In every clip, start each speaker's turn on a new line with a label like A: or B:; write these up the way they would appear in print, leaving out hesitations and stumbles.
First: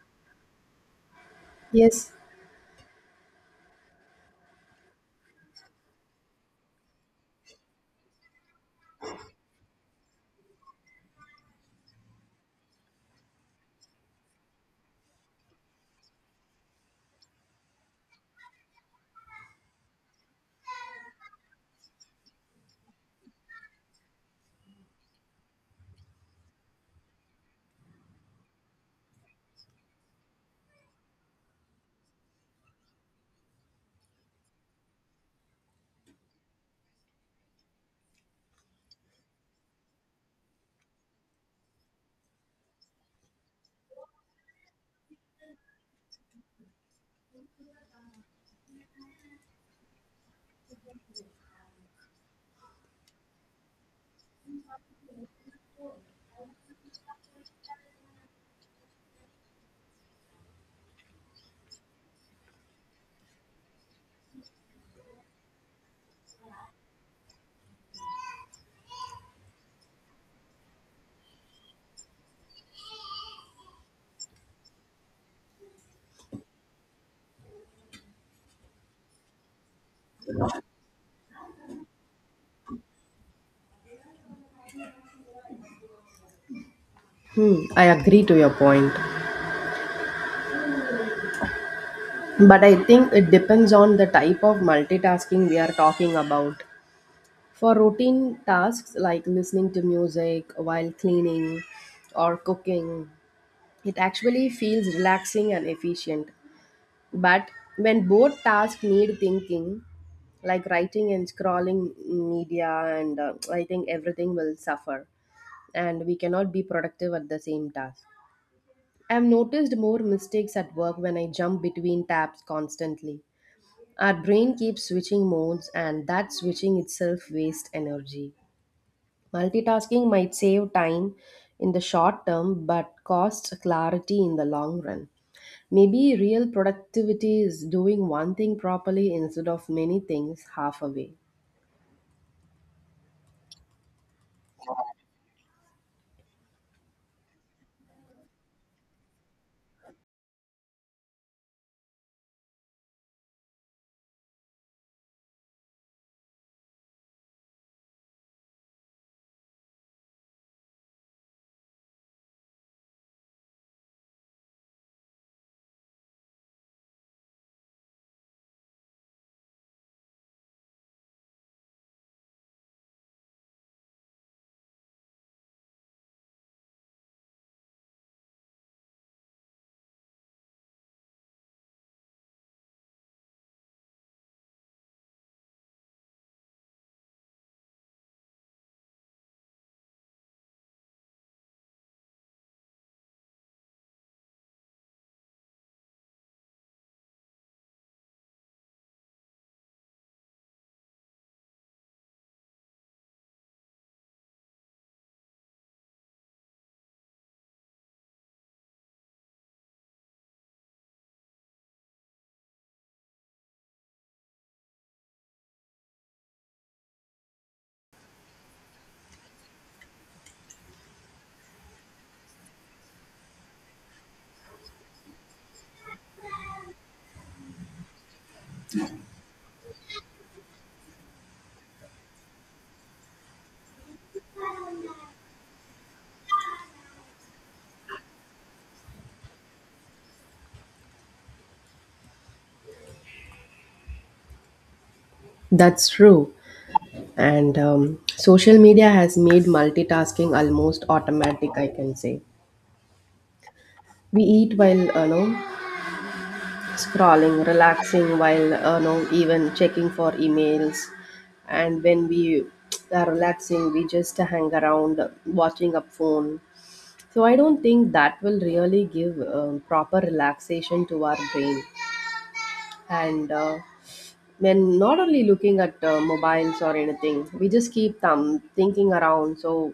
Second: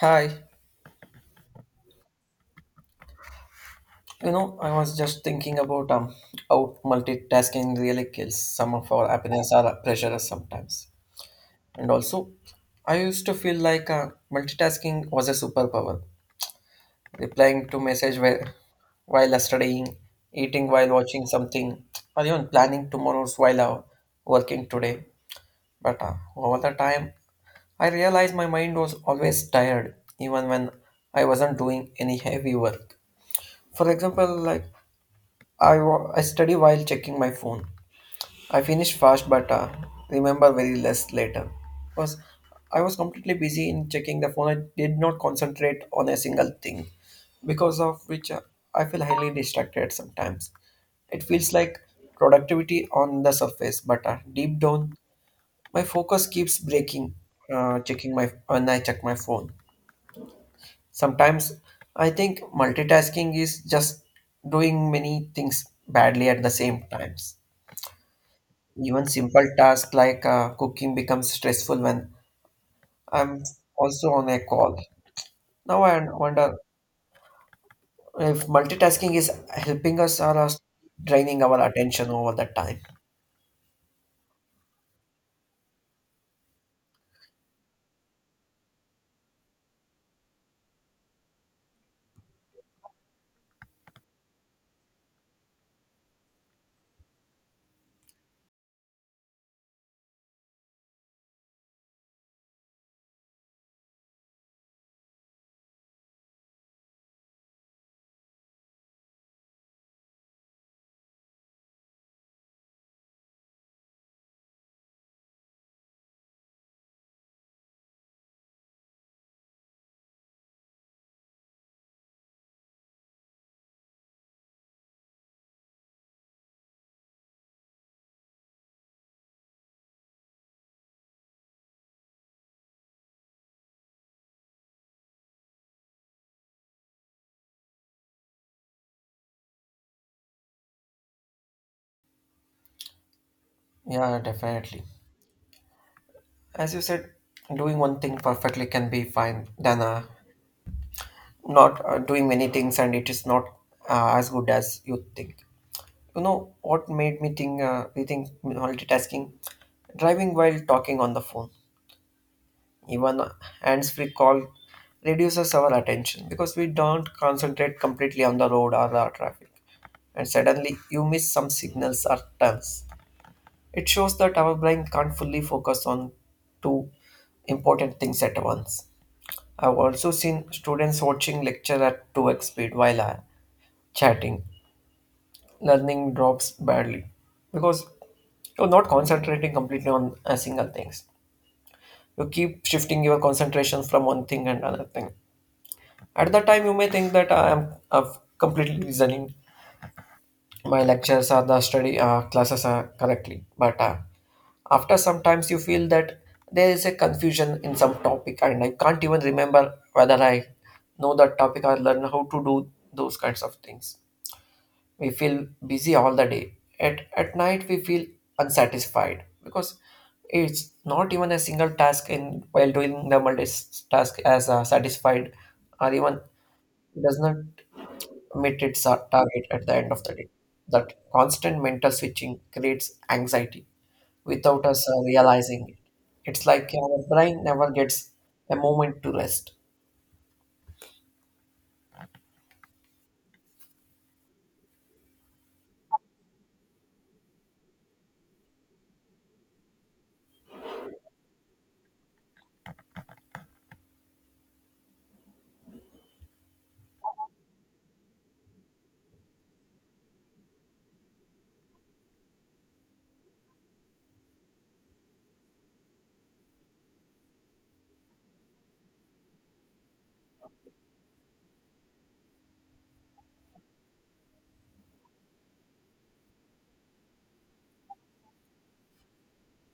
A: Hi,
B: Yes,
A: I was just thinking about how multitasking really kills some of our happiness or pressure us sometimes. And also, I used to feel like multitasking was a superpower. Replying to message while studying, eating while watching something, or even planning tomorrow's while working today. But over the time, I realized my mind was always tired, even when I wasn't doing any heavy work. For example, like I study while checking my phone. I finished fast but remember very less later. Because I was completely busy in checking the phone. I did not concentrate on a single thing. Because of which I feel highly distracted sometimes. It feels like productivity on the surface, but deep down, my focus keeps breaking. Checking my when I check my phone. Sometimes I think multitasking is just doing many things badly at the same times. Even simple tasks like cooking becomes stressful when I'm also on a call. Now I wonder if multitasking is helping us or us draining our attention over the time.
B: hmm, I agree to your point. But I think it depends on the type of multitasking we are talking about. For routine tasks like listening to music while cleaning or cooking, it actually feels relaxing and efficient. But when both tasks need thinking, like writing and scrolling media, and I think everything will suffer, and we cannot be productive at the same task. I've noticed more mistakes at work when I jump between tabs constantly. Our brain keeps switching modes, and that switching itself wastes energy. Multitasking might save time in the short term but costs clarity in the long run. Maybe real productivity is doing one thing properly instead of many things half away.
A: Yeah, definitely. As you said, doing one thing perfectly can be fine than not doing many things and it is not as good as you think. You know what made me think, rethink multitasking? Driving while talking on the phone. Even hands-free call reduces our attention because we don't concentrate completely on the road or the traffic, and suddenly you miss some signals or turns. It shows that our brain can't fully focus on two important things at once. I've also seen students watching lecture at 2x speed while chatting. Learning drops badly because you're not concentrating completely on a single things. You keep shifting your concentration from one thing and another thing. At that time, you may think that I am completely reasoning my lectures or the study classes are correctly, but after sometimes you feel that there is a confusion in some topic, and I can't even remember whether I know that topic or learn how to do those kinds of things. We feel busy all the day. At night, we feel unsatisfied because it's not even a single task in while doing the multi task as satisfied or even does not meet its target at the end of the day. That constant mental switching creates anxiety without us realizing it. It's like our brain never gets a moment to rest.
B: That's true. And Social media has made multitasking almost automatic, I can say. We eat while, scrolling, relaxing while no even checking for emails. And when we are relaxing, we just hang around watching a phone. So I don't think that will really give proper relaxation to our brain. And When not only looking at mobiles or anything, we just keep thinking around. So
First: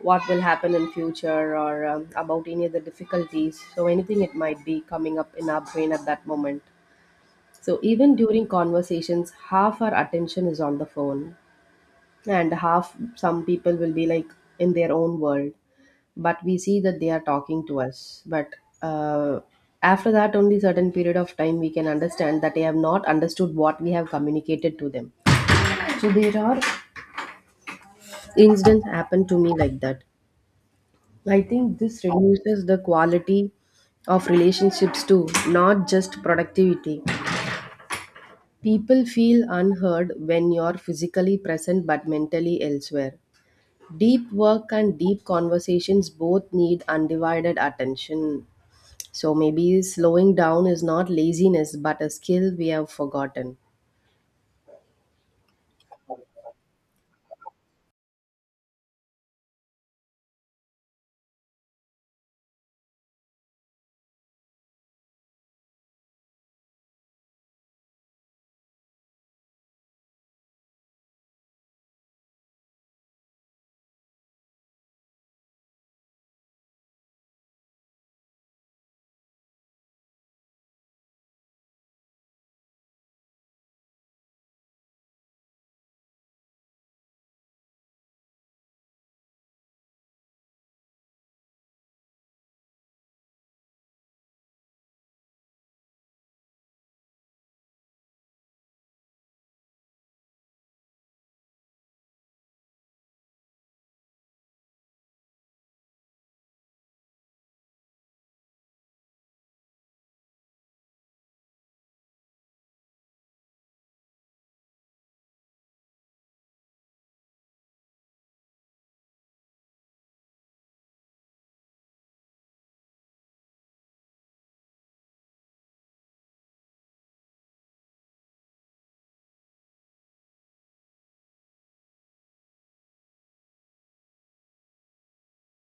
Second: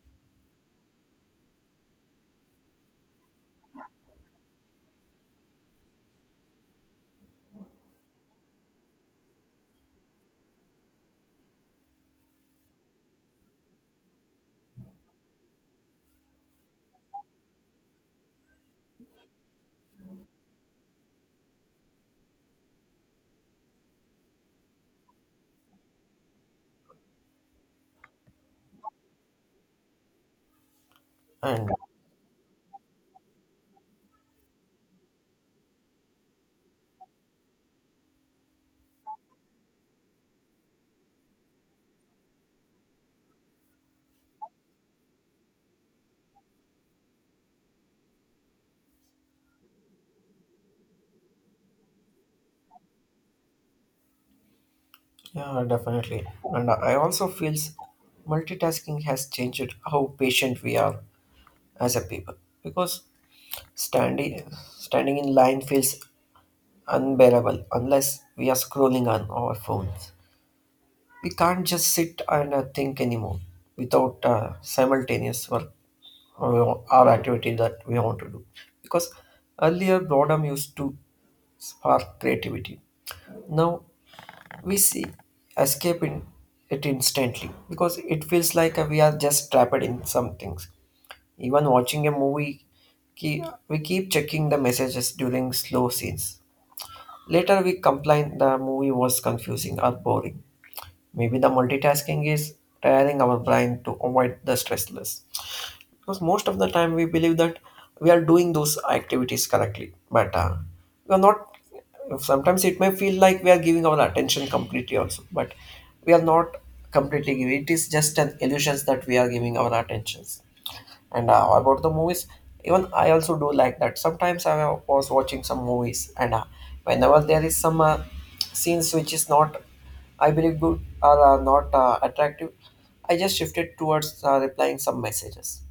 B: what will happen in future or about any other difficulties. So anything it might be coming up in our brain at that moment. So even during conversations, half our attention is on the phone, and half some people will be like in their own world. But we see that they are talking to us. But uh, After that, only certain period of time we can understand that they have not understood what we have communicated to them. So there are incidents happen to me like that. I
A: And
B: think this reduces the quality of relationships too, not just productivity. People feel unheard when you're physically present but mentally elsewhere. Deep work and deep conversations both need undivided attention. So maybe slowing down is not laziness but a skill we have forgotten.
A: yeah, definitely. And I also feels multitasking has changed how patient we are as a people, because standing standing in line feels unbearable unless we are scrolling on our phones. We can't just sit and think anymore without simultaneous work or or activity that we want to do, because earlier boredom used to spark creativity. Now we see escape in it instantly, because it feels like we are just trapped in some things. Even watching a movie, ke- we keep checking the messages during slow scenes. Later we complain the movie was confusing or boring. Maybe the multitasking is tiring our brain to avoid the stress less. Because most of the time we believe that we are doing those activities correctly, but we are not. Sometimes it may feel like we are giving our attention completely also, but we are not completely giving. It is just an illusions that we are giving our attentions. And about the movies, even I also do like that. Sometimes I was watching some movies, and whenever there is some scenes which is not, I believe, good or not attractive, I just shifted towards replying some messages.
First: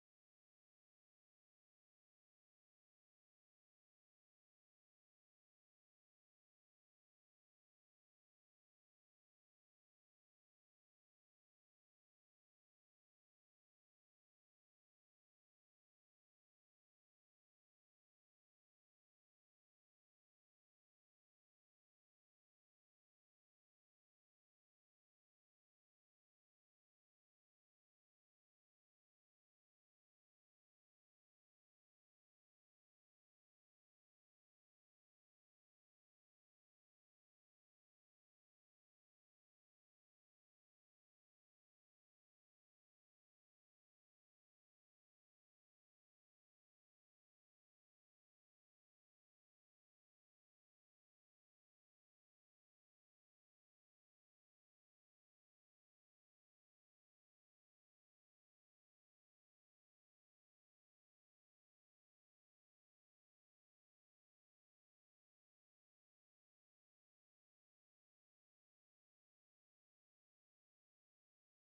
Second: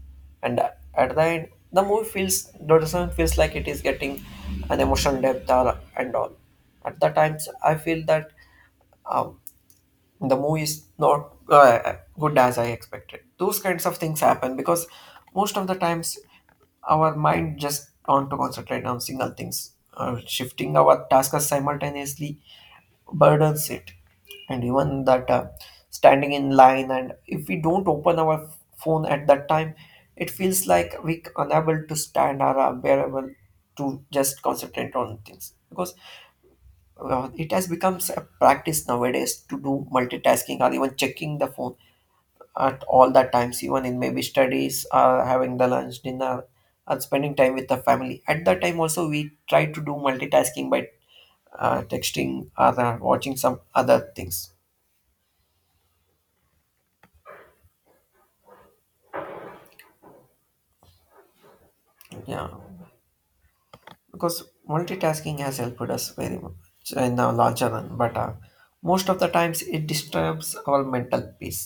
A: And at the end, the movie feels doesn't feels like it is getting an emotional depth or, and all. At the times, I feel that uh, the movie is not good as I expected. Those kinds of things happen because most of the times our mind just want to concentrate on single things. Shifting our tasks simultaneously burdens it, and even that standing in line, and if we don't open our phone at that time, it feels like we unable to stand or are unable to just concentrate on things, because it has become a practice nowadays to do multitasking or even checking the phone at all the times, even in maybe studies, having the lunch dinner and spending time with the family. At that time also we try to do multitasking by texting or watching some other things. Yeah, because multitasking has helped us very much in the larger run, but most of the times it disturbs our mental peace.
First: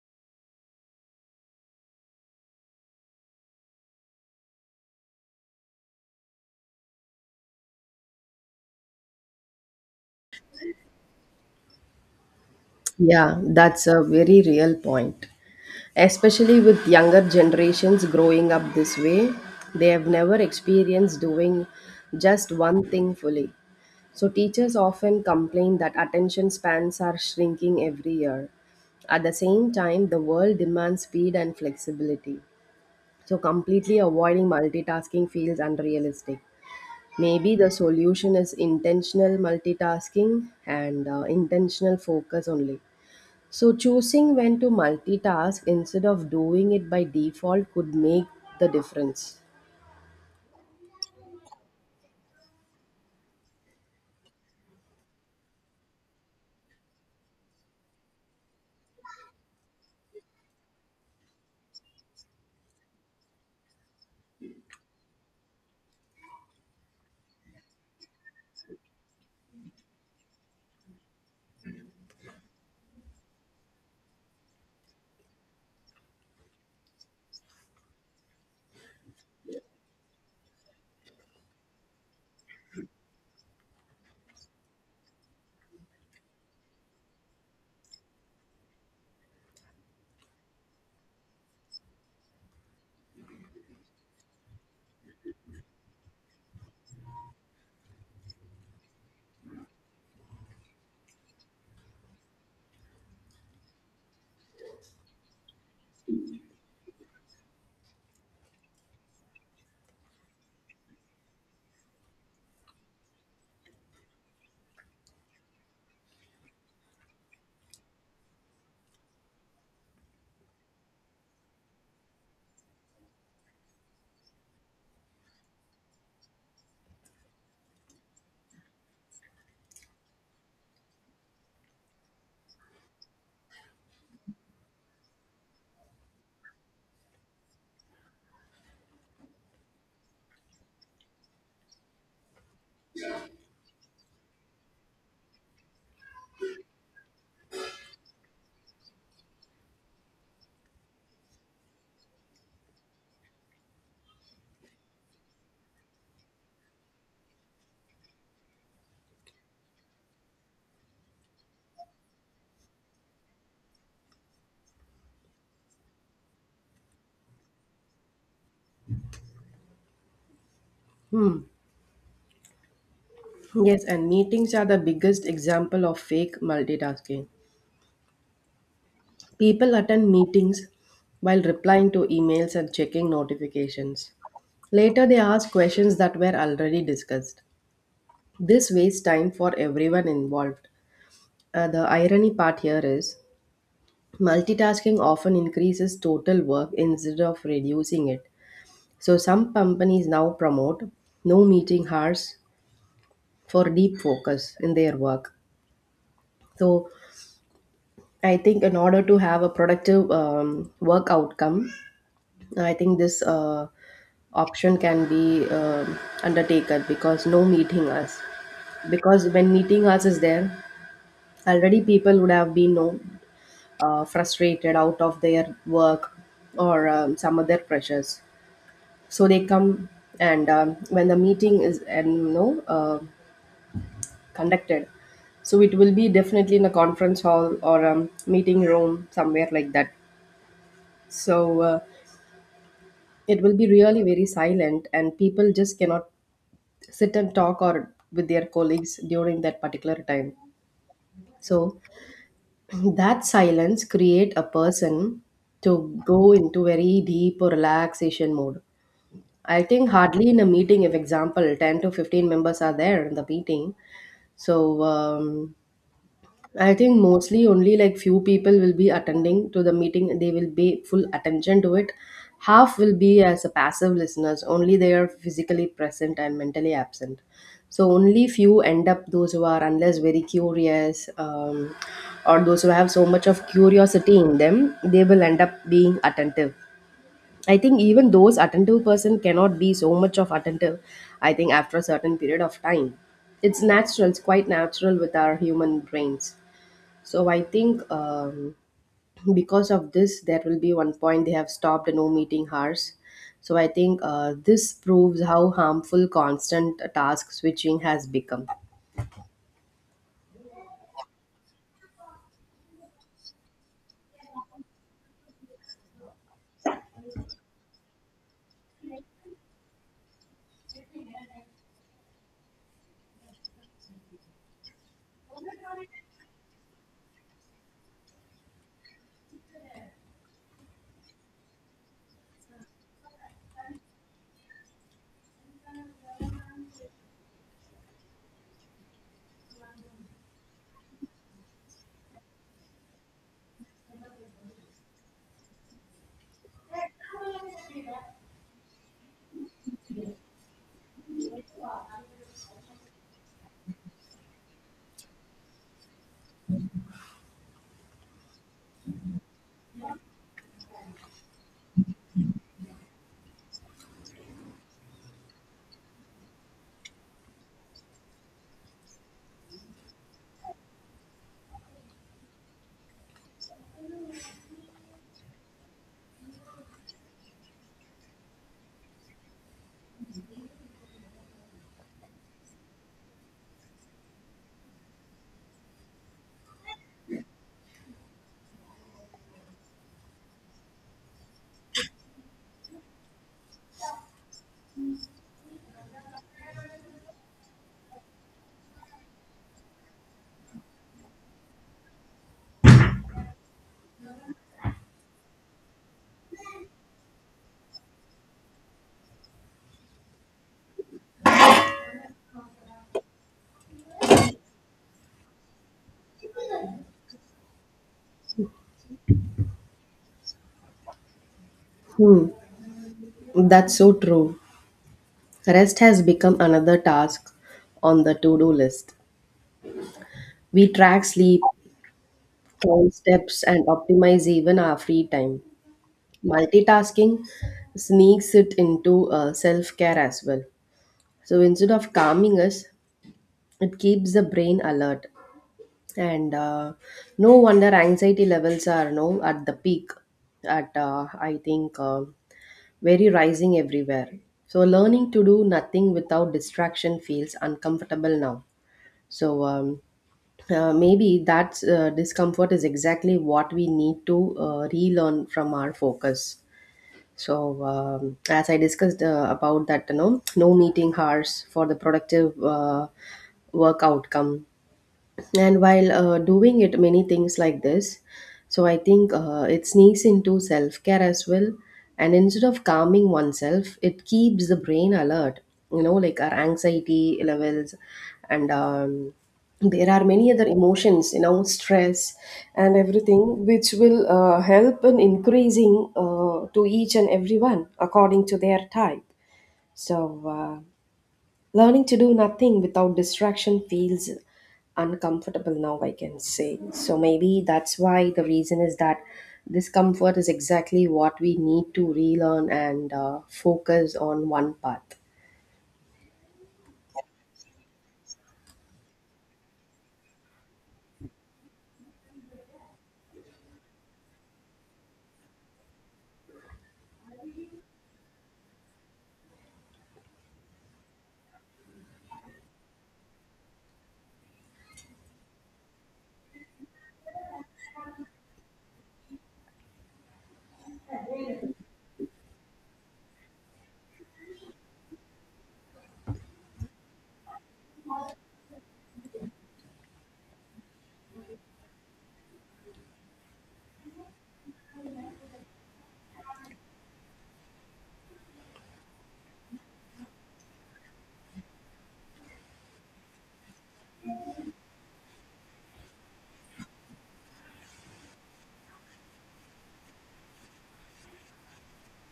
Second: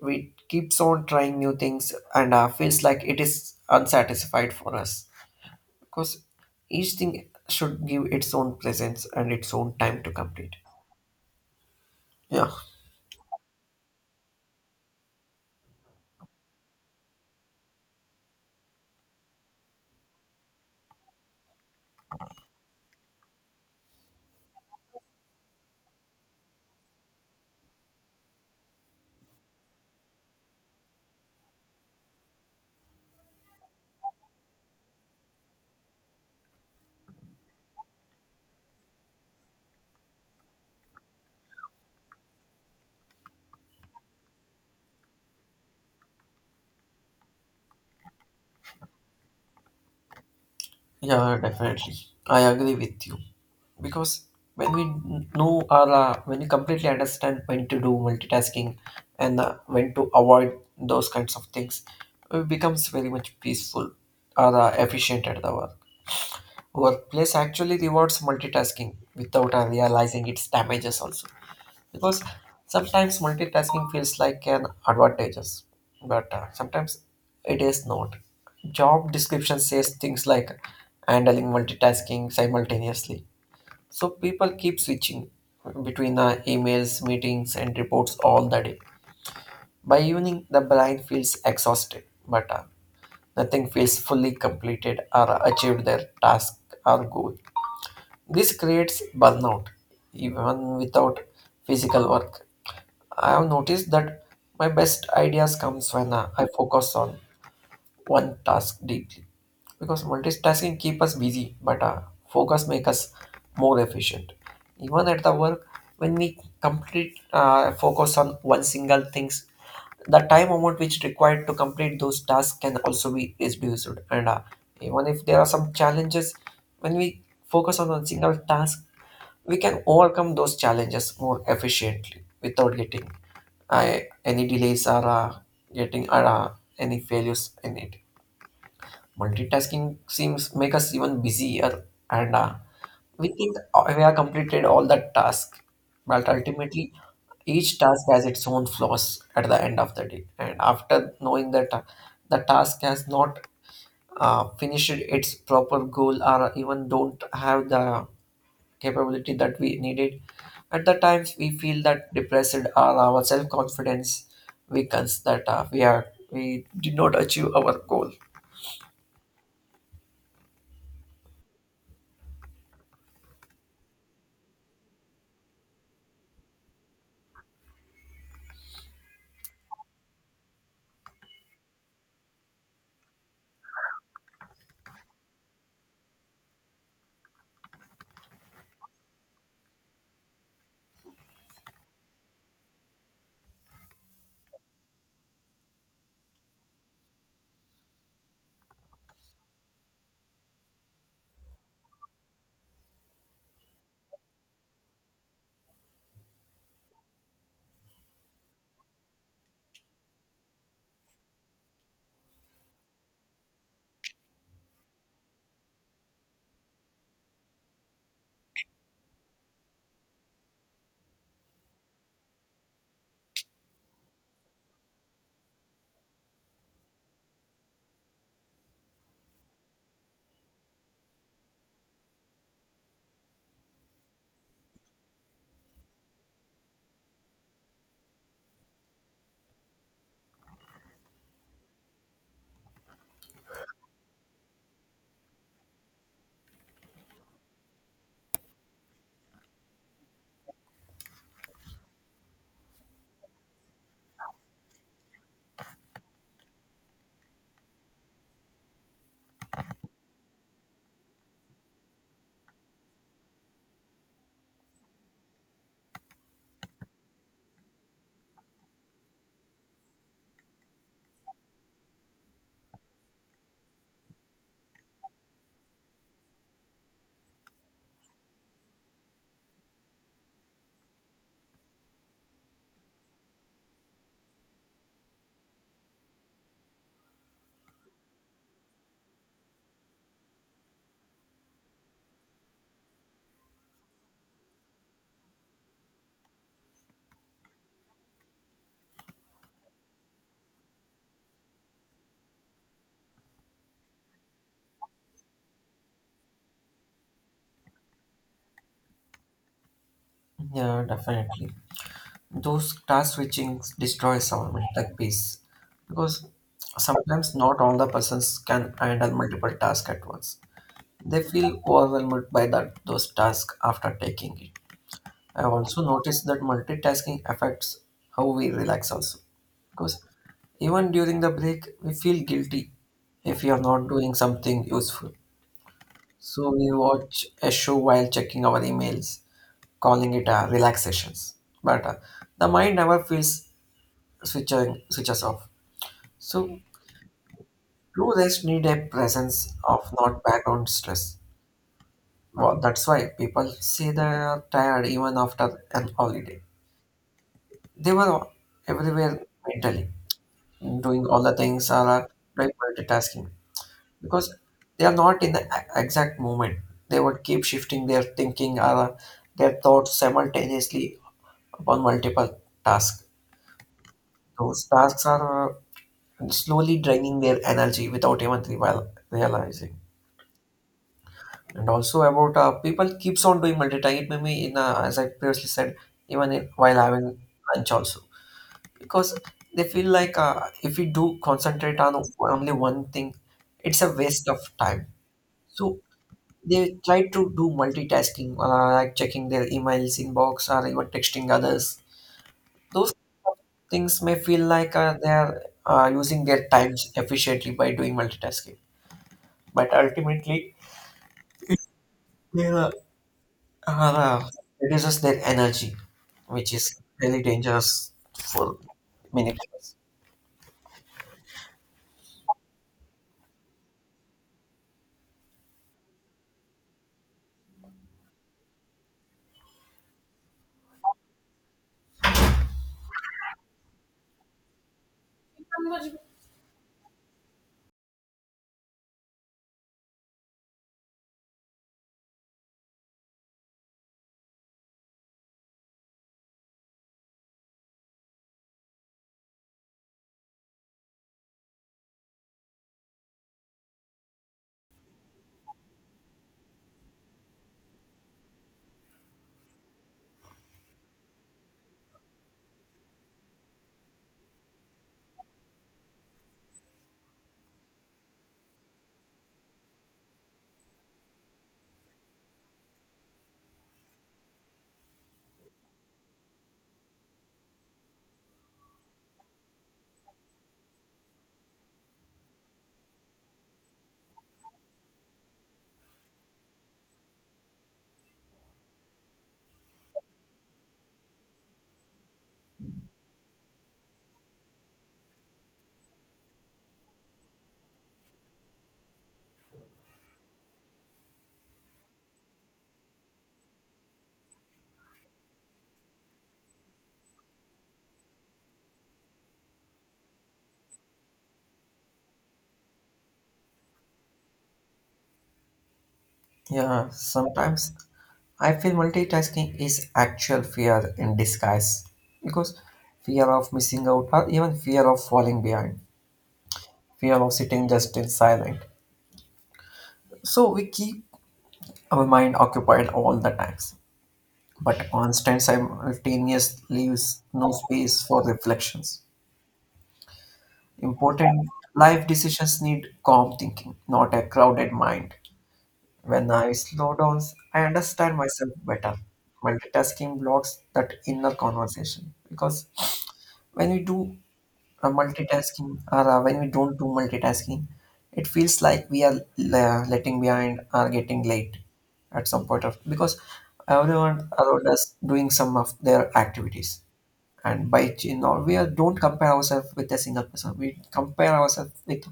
A: We keeps on trying new things and feels like it is unsatisfied for us, because each thing should give its own presence and its own time to complete. Yeah.
B: Yeah, that's a very real point. Especially with younger generations growing up this way, they have never experienced doing just one thing fully. So teachers often complain that attention spans are shrinking every year. At the same time, the world demands speed and flexibility. So completely avoiding multitasking feels unrealistic. Maybe the solution is intentional multitasking and intentional focus only. So choosing when to multitask instead of doing it by default could make the difference.
A: Yeah, definitely. I agree with you, because when we know or when we completely understand when to do multitasking and when to avoid those kinds of things, it becomes very much peaceful or efficient at the work. Workplace actually rewards multitasking without realizing its damages also. Because sometimes multitasking feels like an advantages, but sometimes it is not. Job description says things like handling multitasking simultaneously. So people keep switching between emails, meetings, and reports all the day. By evening, the brain feels exhausted, but nothing feels fully completed or achieved their task or goal. This creates burnout even without physical work. I have noticed that my best ideas comes when I focus on one task deeply, because multitasking keep us busy but focus make us more efficient. Even at the work, when we complete focus on one single things, the time amount which required to complete those tasks can also be reduced, and even if there are some challenges, when we focus on one single task we can overcome those challenges more efficiently without getting uh, any delays or getting any failures in it. Multitasking seems make us even busier, and we think we have completed all the task, but ultimately each task has its own flaws at the end of the day. And after knowing that the task has not finished its proper goal or even don't have the capability that we needed. At the times, we feel that depressed or our self confidence weakens that we did not achieve our goal.
B: Yes, and meetings are the biggest example of fake multitasking. People attend meetings while replying to emails and checking notifications. Later, they ask questions that were already discussed. This wastes time for everyone involved. The irony part here is multitasking often increases total work instead of reducing it. So, some companies now promote no meeting hours for deep focus in their work. So, I think in order to have a productive work outcome, I think this option can be undertaken because no meeting us. Because when meeting us is there, already people would have been no, frustrated out of their work or some other pressures. So they come and when the meeting is and conducted, so it will be definitely in a conference hall or a meeting room somewhere like that. So uh, it will be really very silent, and people just cannot sit and talk or with their colleagues during that particular time so that silence create a person to go into very deep relaxation mode. I think hardly in a meeting if example 10 to 15 members are there in the meeting, so um, I think mostly only like few people will be attending to the meeting. They will pay full attention to it. Half will be as a passive listeners. Only they are physically present and mentally absent. So only few end up those who are unless very curious or those who have so much of curiosity in them, they will end up being attentive. I think even those attentive person cannot be so much of attentive. I think after a certain period of time, it's natural. It's quite natural with our human brains. So I think because of this, there will be one point they have stopped no meeting hours. So I think this proves how harmful constant task switching has become.
A: Yeah, definitely. Those task switching destroys our mental peace, because sometimes not all the persons can handle multiple tasks at once. They feel overwhelmed by that those tasks after taking it. I've also noticed that multitasking affects how we relax also, because even during the break, we feel guilty if we are not doing something useful. So we watch a show while checking our emails, calling it a relaxations. But the mind never feels switching switches off. So true rest need a presence of not background stress. Well, that's why people say they are tired even after an holiday. They were everywhere mentally, doing all the things are doing multitasking, because they are not in the exact moment. They would keep shifting their thinking or their thoughts simultaneously upon multiple tasks. Those tasks are slowly draining their energy without even realizing. And also about people keeps on doing multitasking. It may be in as I previously said, even in, while having lunch also, because they feel like if we do concentrate on only one thing, it's a waste of time. So they try to do multitasking, like checking their emails inbox or even texting others. Those things may feel like they are using their times efficiently by doing multitasking, but ultimately, they are, uh, reduces their energy, which is really dangerous for many people.
B: Hmm, that's so true. Rest has become another task on the to do list. We track sleep, count steps, and optimize even our free time. Multitasking sneaks it into self care as well. So instead of calming us, it keeps the brain alert. And no wonder anxiety levels are no at the peak at I think very rising everywhere. So learning to do nothing without distraction feels uncomfortable now. So maybe that discomfort is exactly what we need to relearn from our focus. So as I discussed about that, you know, no meeting hours for the productive work outcome, and while doing it many things like this. So I think it sneaks into self-care as well, and instead of calming oneself it keeps the brain alert, you know, like our anxiety levels, and there are many other emotions, you know, stress and everything, which will help in increasing to each and everyone according to their type. So uh, learning to do nothing without distraction feels uncomfortable now, I can say. So maybe that's why the reason is that this comfort is exactly what we need to relearn and focus on one path.
A: Yeah, sometimes I feel multitasking is actual fear in disguise, because fear of missing out or even fear of falling behind. Fear of sitting just in silent. So we keep our mind occupied all the times, but constant simultaneous leaves no space for reflections. Important life decisions need calm thinking, not a crowded mind. When I slow down, I understand myself better. Multitasking blocks that inner conversation because when we do multitasking or when we don't do multitasking it feels like we are letting behind or getting late at some point of because everyone around us doing some of their activities and by ch- you know, we are, don't compare ourselves with a single person we compare ourselves with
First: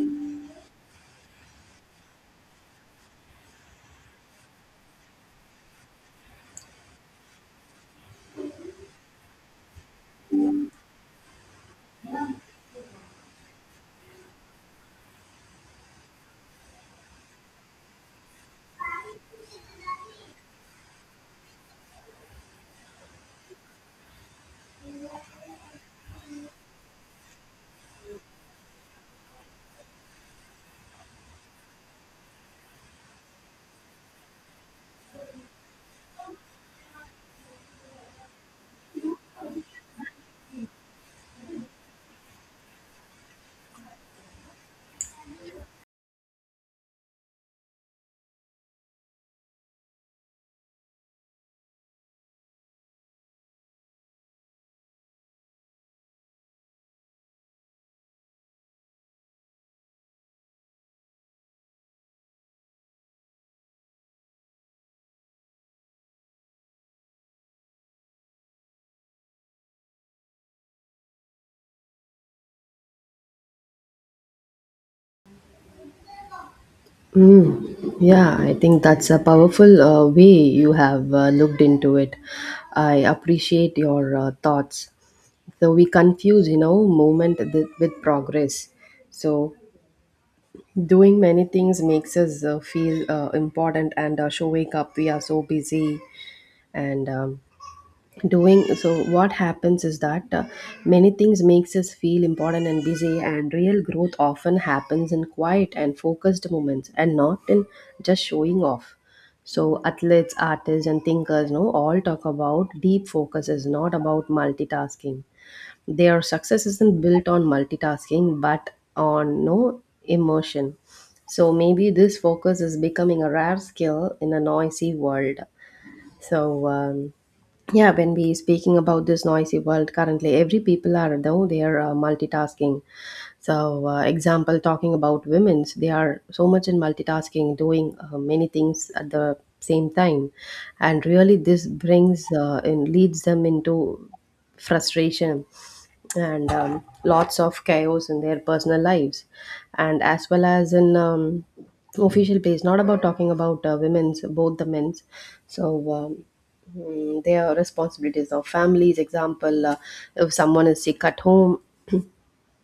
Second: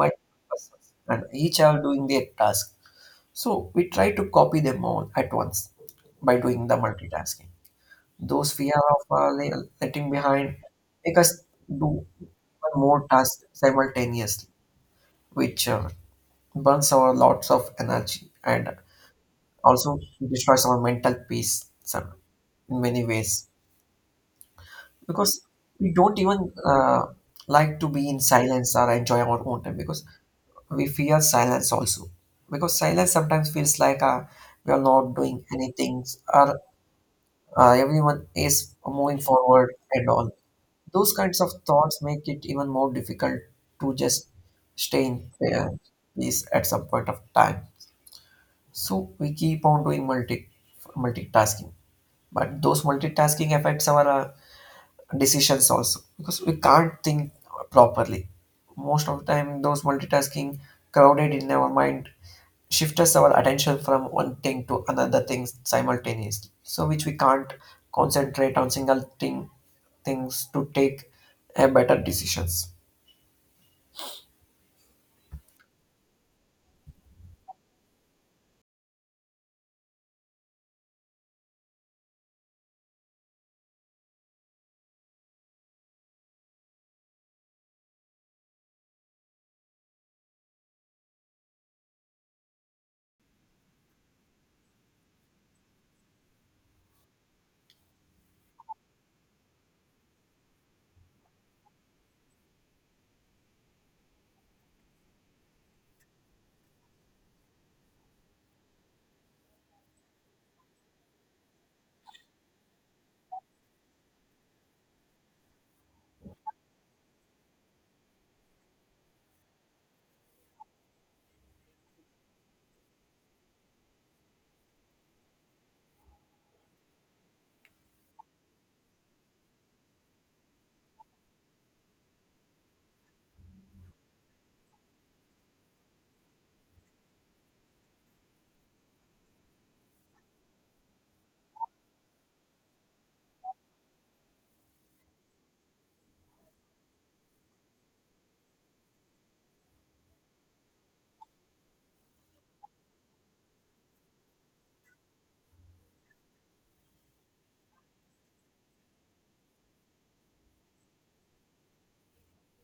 A: multiple persons and each are doing their task so we try to copy them all at once by doing the multitasking those fear of letting behind make us do one more task simultaneously, which burns our lots of energy and also destroys our mental peace some, in many ways because we don't even like to be in silence or enjoy our own time because we fear silence also because silence sometimes feels like we are not doing anything or everyone is moving forward and all those kinds of thoughts make it even more difficult to just stay in uh, peace at some point of time. So we keep on doing multitasking, but those multitasking affects our decisions also because we can't think properly most of the time those multitasking crowded in our mind shift us our attention from one thing to another thing simultaneously so which we can't concentrate on single thing things to take a better decisions.
B: Mm, yeah, I think that's a powerful way you have looked into it. I appreciate your thoughts. So we confuse, you know, movement with progress. So doing many things makes us feel important and showing up we are so busy, and doing so what happens is that many things makes us feel important and busy, and real growth often happens in quiet and focused moments, and not in just showing off. So athletes, artists and thinkers no all talk about deep focus is not about multitasking. Their success isn't built on multitasking, but on no immersion. So maybe this focus is becoming a rare skill in a noisy world. So yeah, when we speaking about this noisy world currently, every people are though they are multitasking. So example talking about women's, they are so much in multitasking, doing many things at the same time, and really this brings and leads them into frustration, and lots of chaos in their personal lives and as well as in official place, not about talking about women's both the men's. So their responsibilities of families, example if someone is sick at home,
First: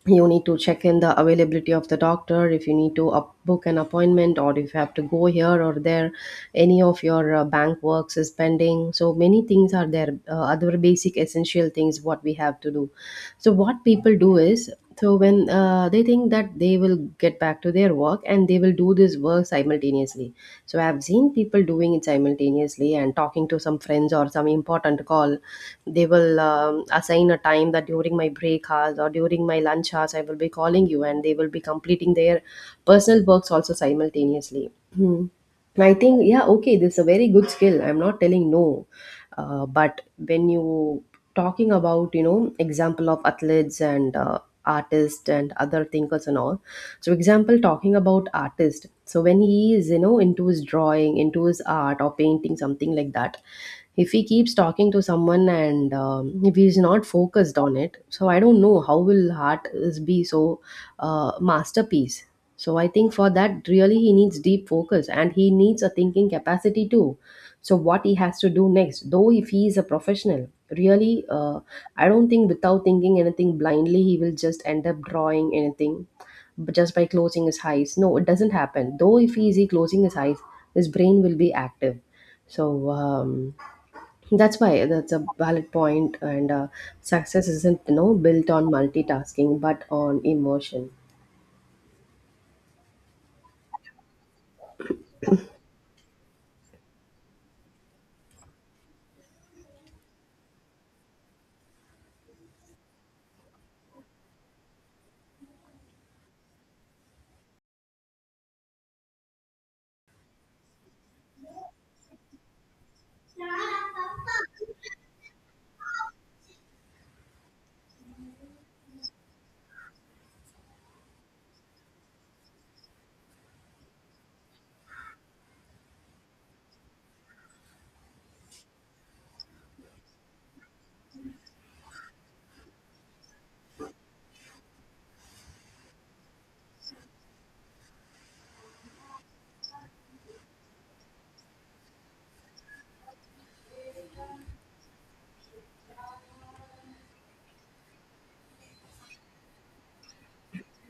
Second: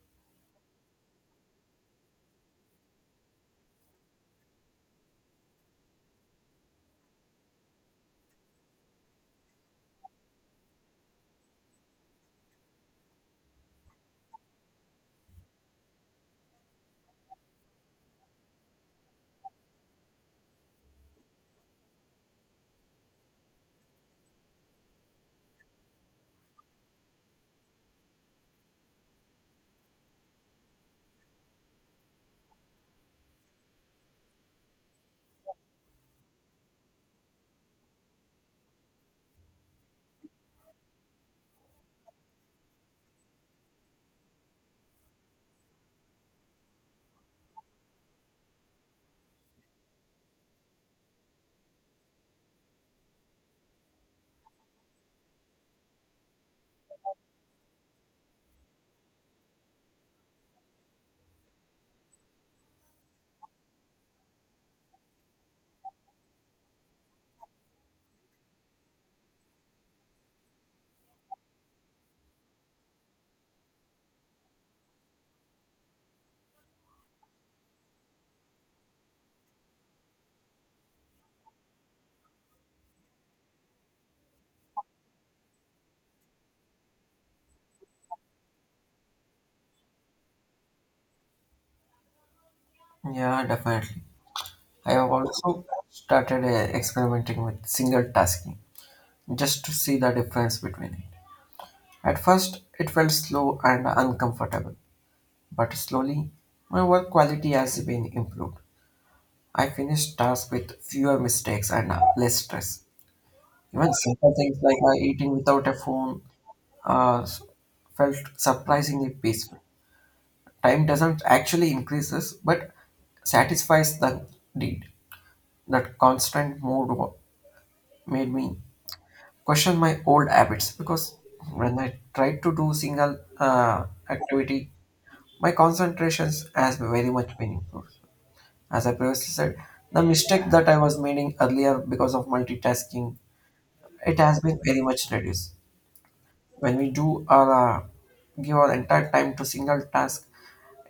B: you need to check in the availability of the doctor, if you need to up, book an appointment, or if you have to go here or there, any of your bank works is pending. So many things are there, other basic essential things what we have to do. So what people do is, so when they think that they will get back to their work and they will do this work simultaneously. So I've seen people doing it simultaneously and talking to some friends or some important call. They will assign a time that during my break hours or during my lunch hours I will be calling you, and they will be completing their personal works also simultaneously. Hmm. I think, yeah, okay, this is a very good skill. I'm not telling no. But when you talking about, you know, example of athletes and artists and other thinkers and all. So example talking about artist. So when he is, you know, into his drawing, into his art or painting, something like that, if he keeps talking to someone and if he's not focused on it, so I don't know how will art is be so masterpiece. So I think for that, really, he needs deep focus and he needs a thinking capacity too. So what he has to do next, though, if he is a professional, really, I don't think without thinking anything blindly, he will just end up drawing anything just by closing his eyes. No, it doesn't happen. Though, if he is he closing his eyes, his brain will be active. So that's why that's a valid point. And success isn't, you know, built on multitasking but on emotion.
A: Yeah, definitely. I have also started experimenting with single tasking just to see the difference between it. At first it felt slow and uncomfortable, but slowly my work quality has been improved. I finish tasks with fewer mistakes and less stress. Even simple things like eating without a phone uh, s- felt surprisingly peaceful. Time doesn't actually increases, but satisfies the need. That made me question my old habits because when I tried to do single activity, my concentrations has very much been improved. As I previously said, the mistake that I was making earlier because of multitasking, it has been very much reduced. When we do our give our entire time to single task,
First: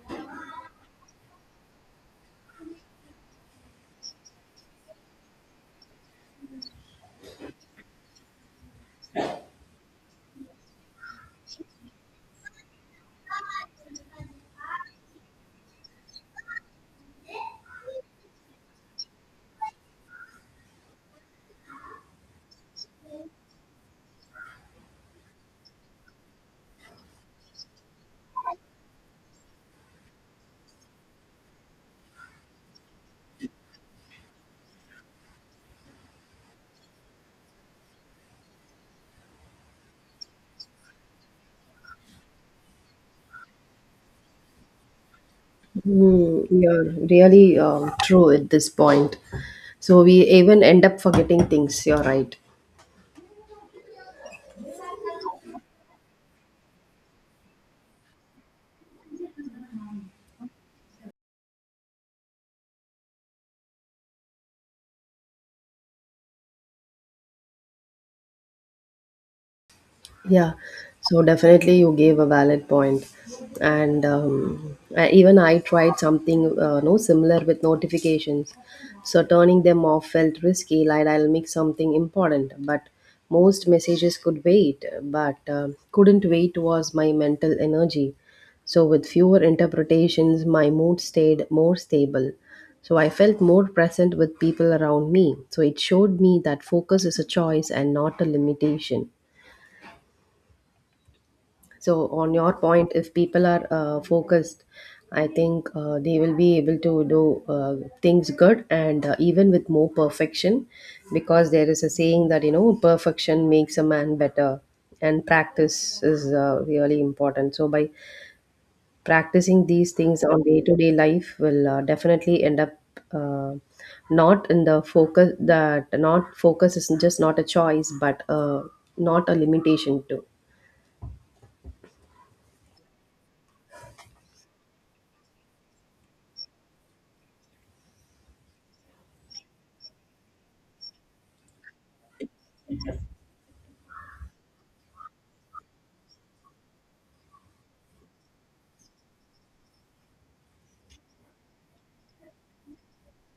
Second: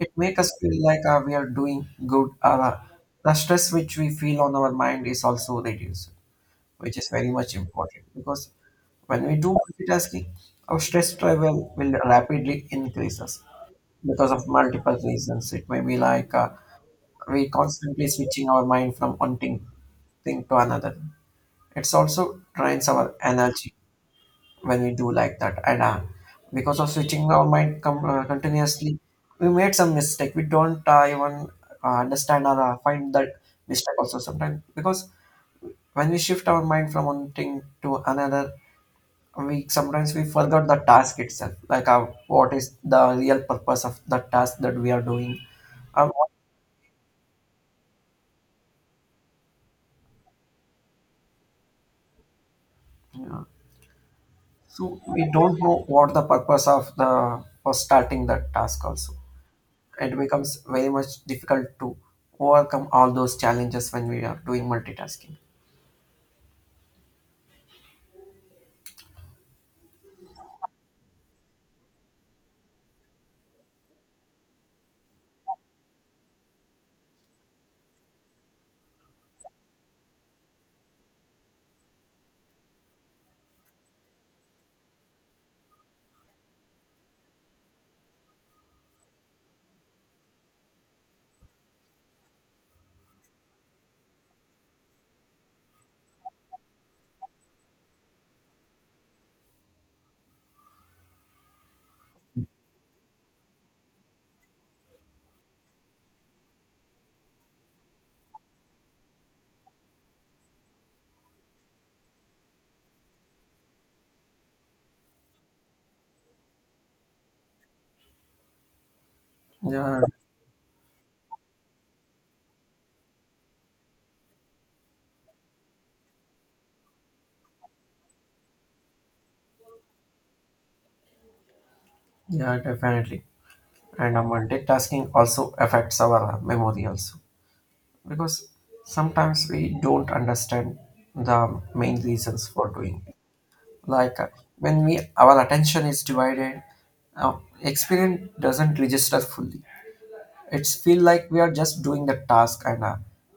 A: it makes us feel like we are doing good. Or, the stress which we feel on our mind is also reduced, which is very much important because when we do multitasking, our stress level will rapidly increase us because of multiple reasons. It may be like we constantly switching our mind from one thing to another. It's also drains our energy when we do like that and because of switching our mind continuously we made some mistake we don't even understand or find that mistake also sometimes because when we shift our mind from one thing to another we sometimes we forgot the task itself like what is the real purpose of the task that we are doing or what,
B: Hmm, you're really true at this point. So we even end up forgetting things. You're right.
A: yeah. So we don't know what the purpose of the for starting that task also it becomes very much difficult to overcome all those challenges when we are doing multitasking.
B: Yeah, so definitely you gave a valid point. And even I tried something no similar with notifications. So turning them off felt risky, like I'll mix something important. But most messages could wait, but couldn't wait was my mental energy. So with fewer interpretations, my mood stayed more stable. So I felt more present with people around me. So it showed me that focus is a choice and not a limitation. So, on your point, if people are focused, I think they will be able to do things good and even with more perfection, because there is a saying that you know perfection makes a man better, and practice is really important. So, by practicing these
A: Yeah,
B: things on day to day life, will definitely end up. Uh, Not in the focus that not focus is just not a choice but not a limitation too.
A: yeah, definitely. And multitasking also affects our memory also because sometimes we don't understand the main reasons for doing it. Like when we our attention is divided, uh, experience doesn't register fully. It's feel like we are just doing the task and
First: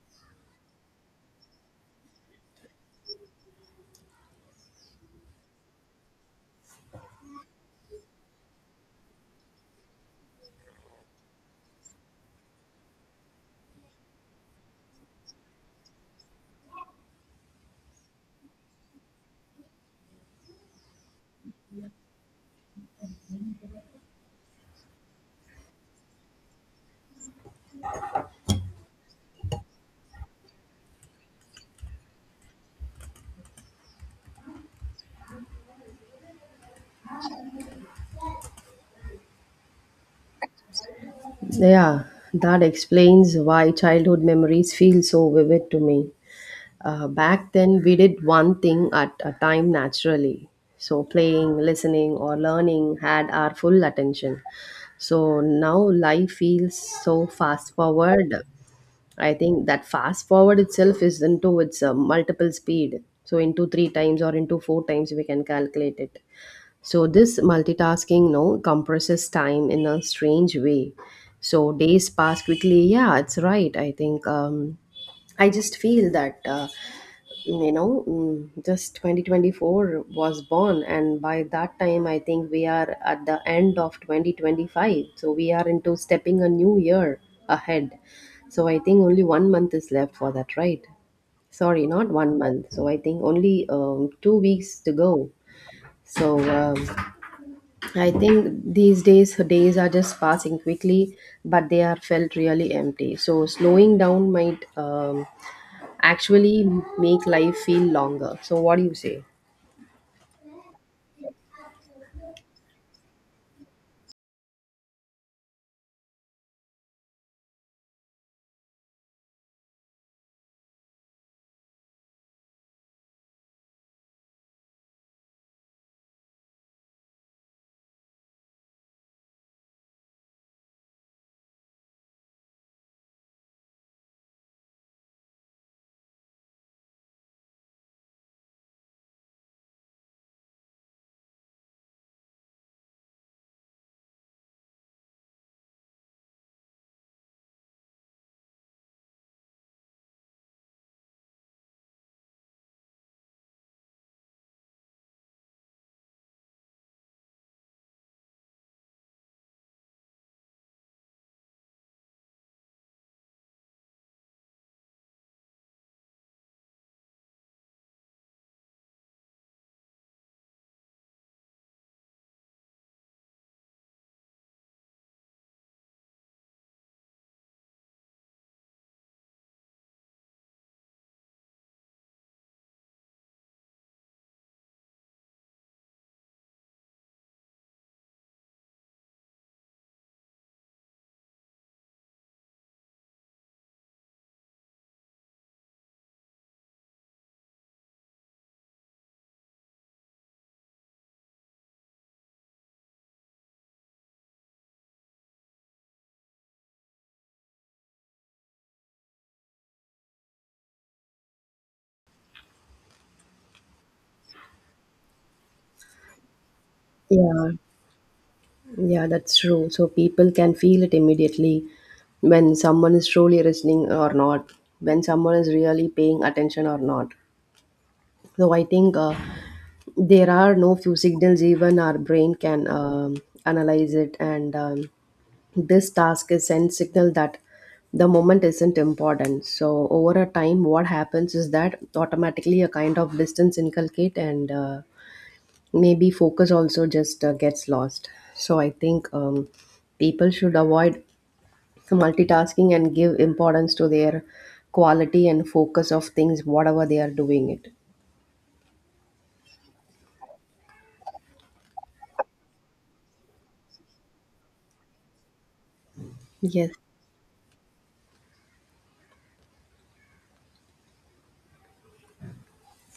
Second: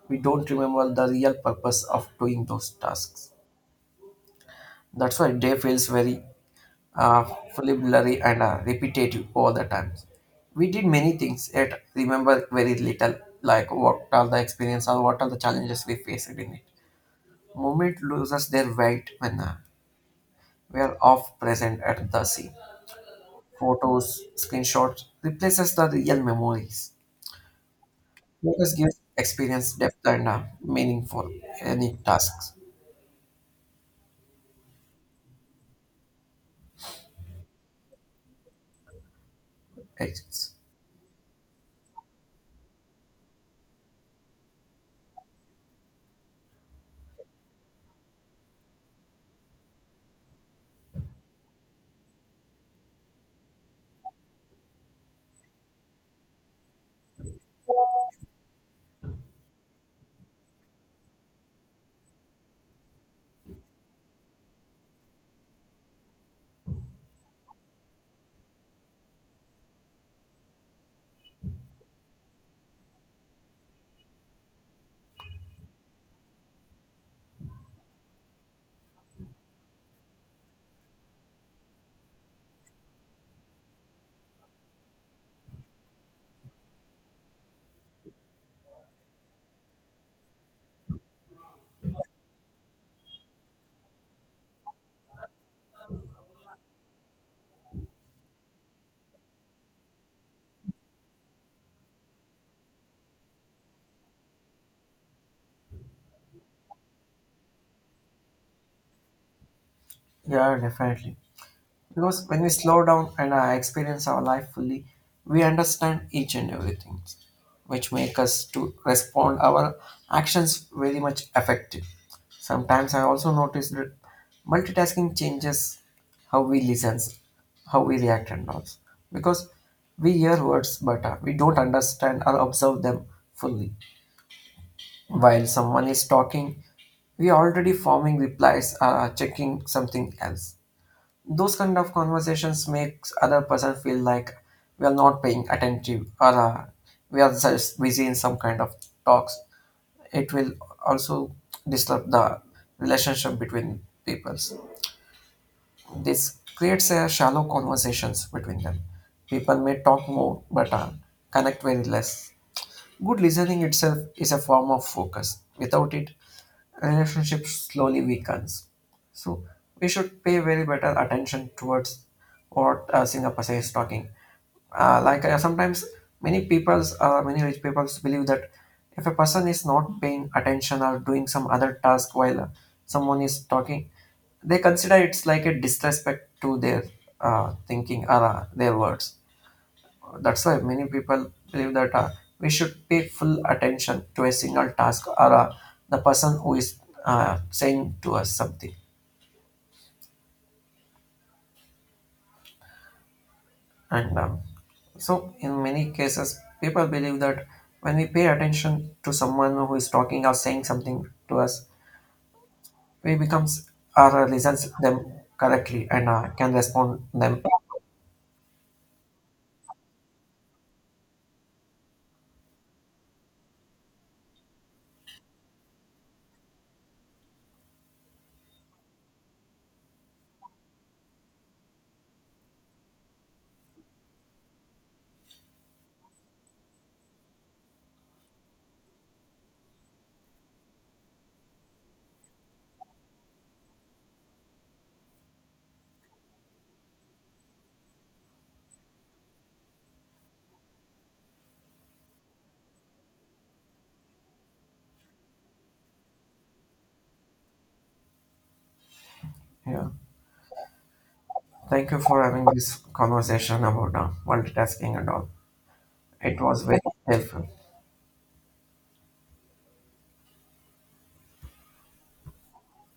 A: we don't remember the real purpose of doing those tasks. That's why day feels very uh, fully blurry and repetitive all the time. We did many things yet remember very little, like what are the experience or what are the challenges we faced in it. Moment loses their weight when we are off present at the scene. Photos, screenshots replaces the real memories. Focus gives experience depth and meaning for any tasks. Actions.
B: Yeah, that explains why childhood memories feel so vivid to me. Back then, we did one thing at a time naturally. So, playing, listening, or learning had our full attention. So, now life feels so fast forward. I think that fast forward itself is into its multiple speed. So, into 3 times or into 4 times, we can calculate it. So this multitasking no, compresses time in a strange way. So days pass quickly. Yeah, it's right. I think I just feel that just 2024 was born and by that time I think we are at the end of 2025. So we are into stepping a new year ahead. So I think only 1 month is left for that, right? Sorry, not 1 month. So I think only 2 weeks to go. So I think these days are just passing quickly, but they are felt really empty. So slowing down might actually make life feel longer. So what do you say?
A: Yeah, definitely. Because when we slow down and experience our life fully, we understand each and everything, which make us to respond our actions very much effective. Sometimes I also noticed that multitasking changes how we listen, how we react and all. Because we hear words but we don't understand or observe them fully. While someone is talking, we are already forming replies, checking something else those kind of conversations makes other person feel like we are not paying attentive or we are just busy in some kind of talks. It will also disturb the relationship between peoples. This creates a shallow conversations between them. People may talk more but connect very less. Good listening itself is a form of focus. Without it, relationship slowly weakens. So we should pay very better attention towards what a single person is talking. Sometimes many people's, many rich people believe that if a person is not paying attention or doing some other task while someone is talking, they consider it's like a disrespect to their thinking or their words. That's why many people believe that we should pay full attention to a single task or the person who is saying to us something. And so, in many cases, people believe that when we pay attention to someone who is talking or saying something to us, we becomes or listens them correctly and can respond them.
B: Yeah, yeah, that's true. So people can feel it immediately when someone is truly listening or not, when someone is really paying attention or not. So I think there are no few signals even our brain can analyze it, and this task is send signal that the moment isn't important. So over a time what happens is that automatically a kind of distance inculcate, and maybe focus also just gets lost. So I think people should avoid multitasking and give importance to their quality and focus of things whatever they are doing it.
A: Yeah. Thank you for having this conversation about multitasking and all. It was
B: Yes.
A: very helpful.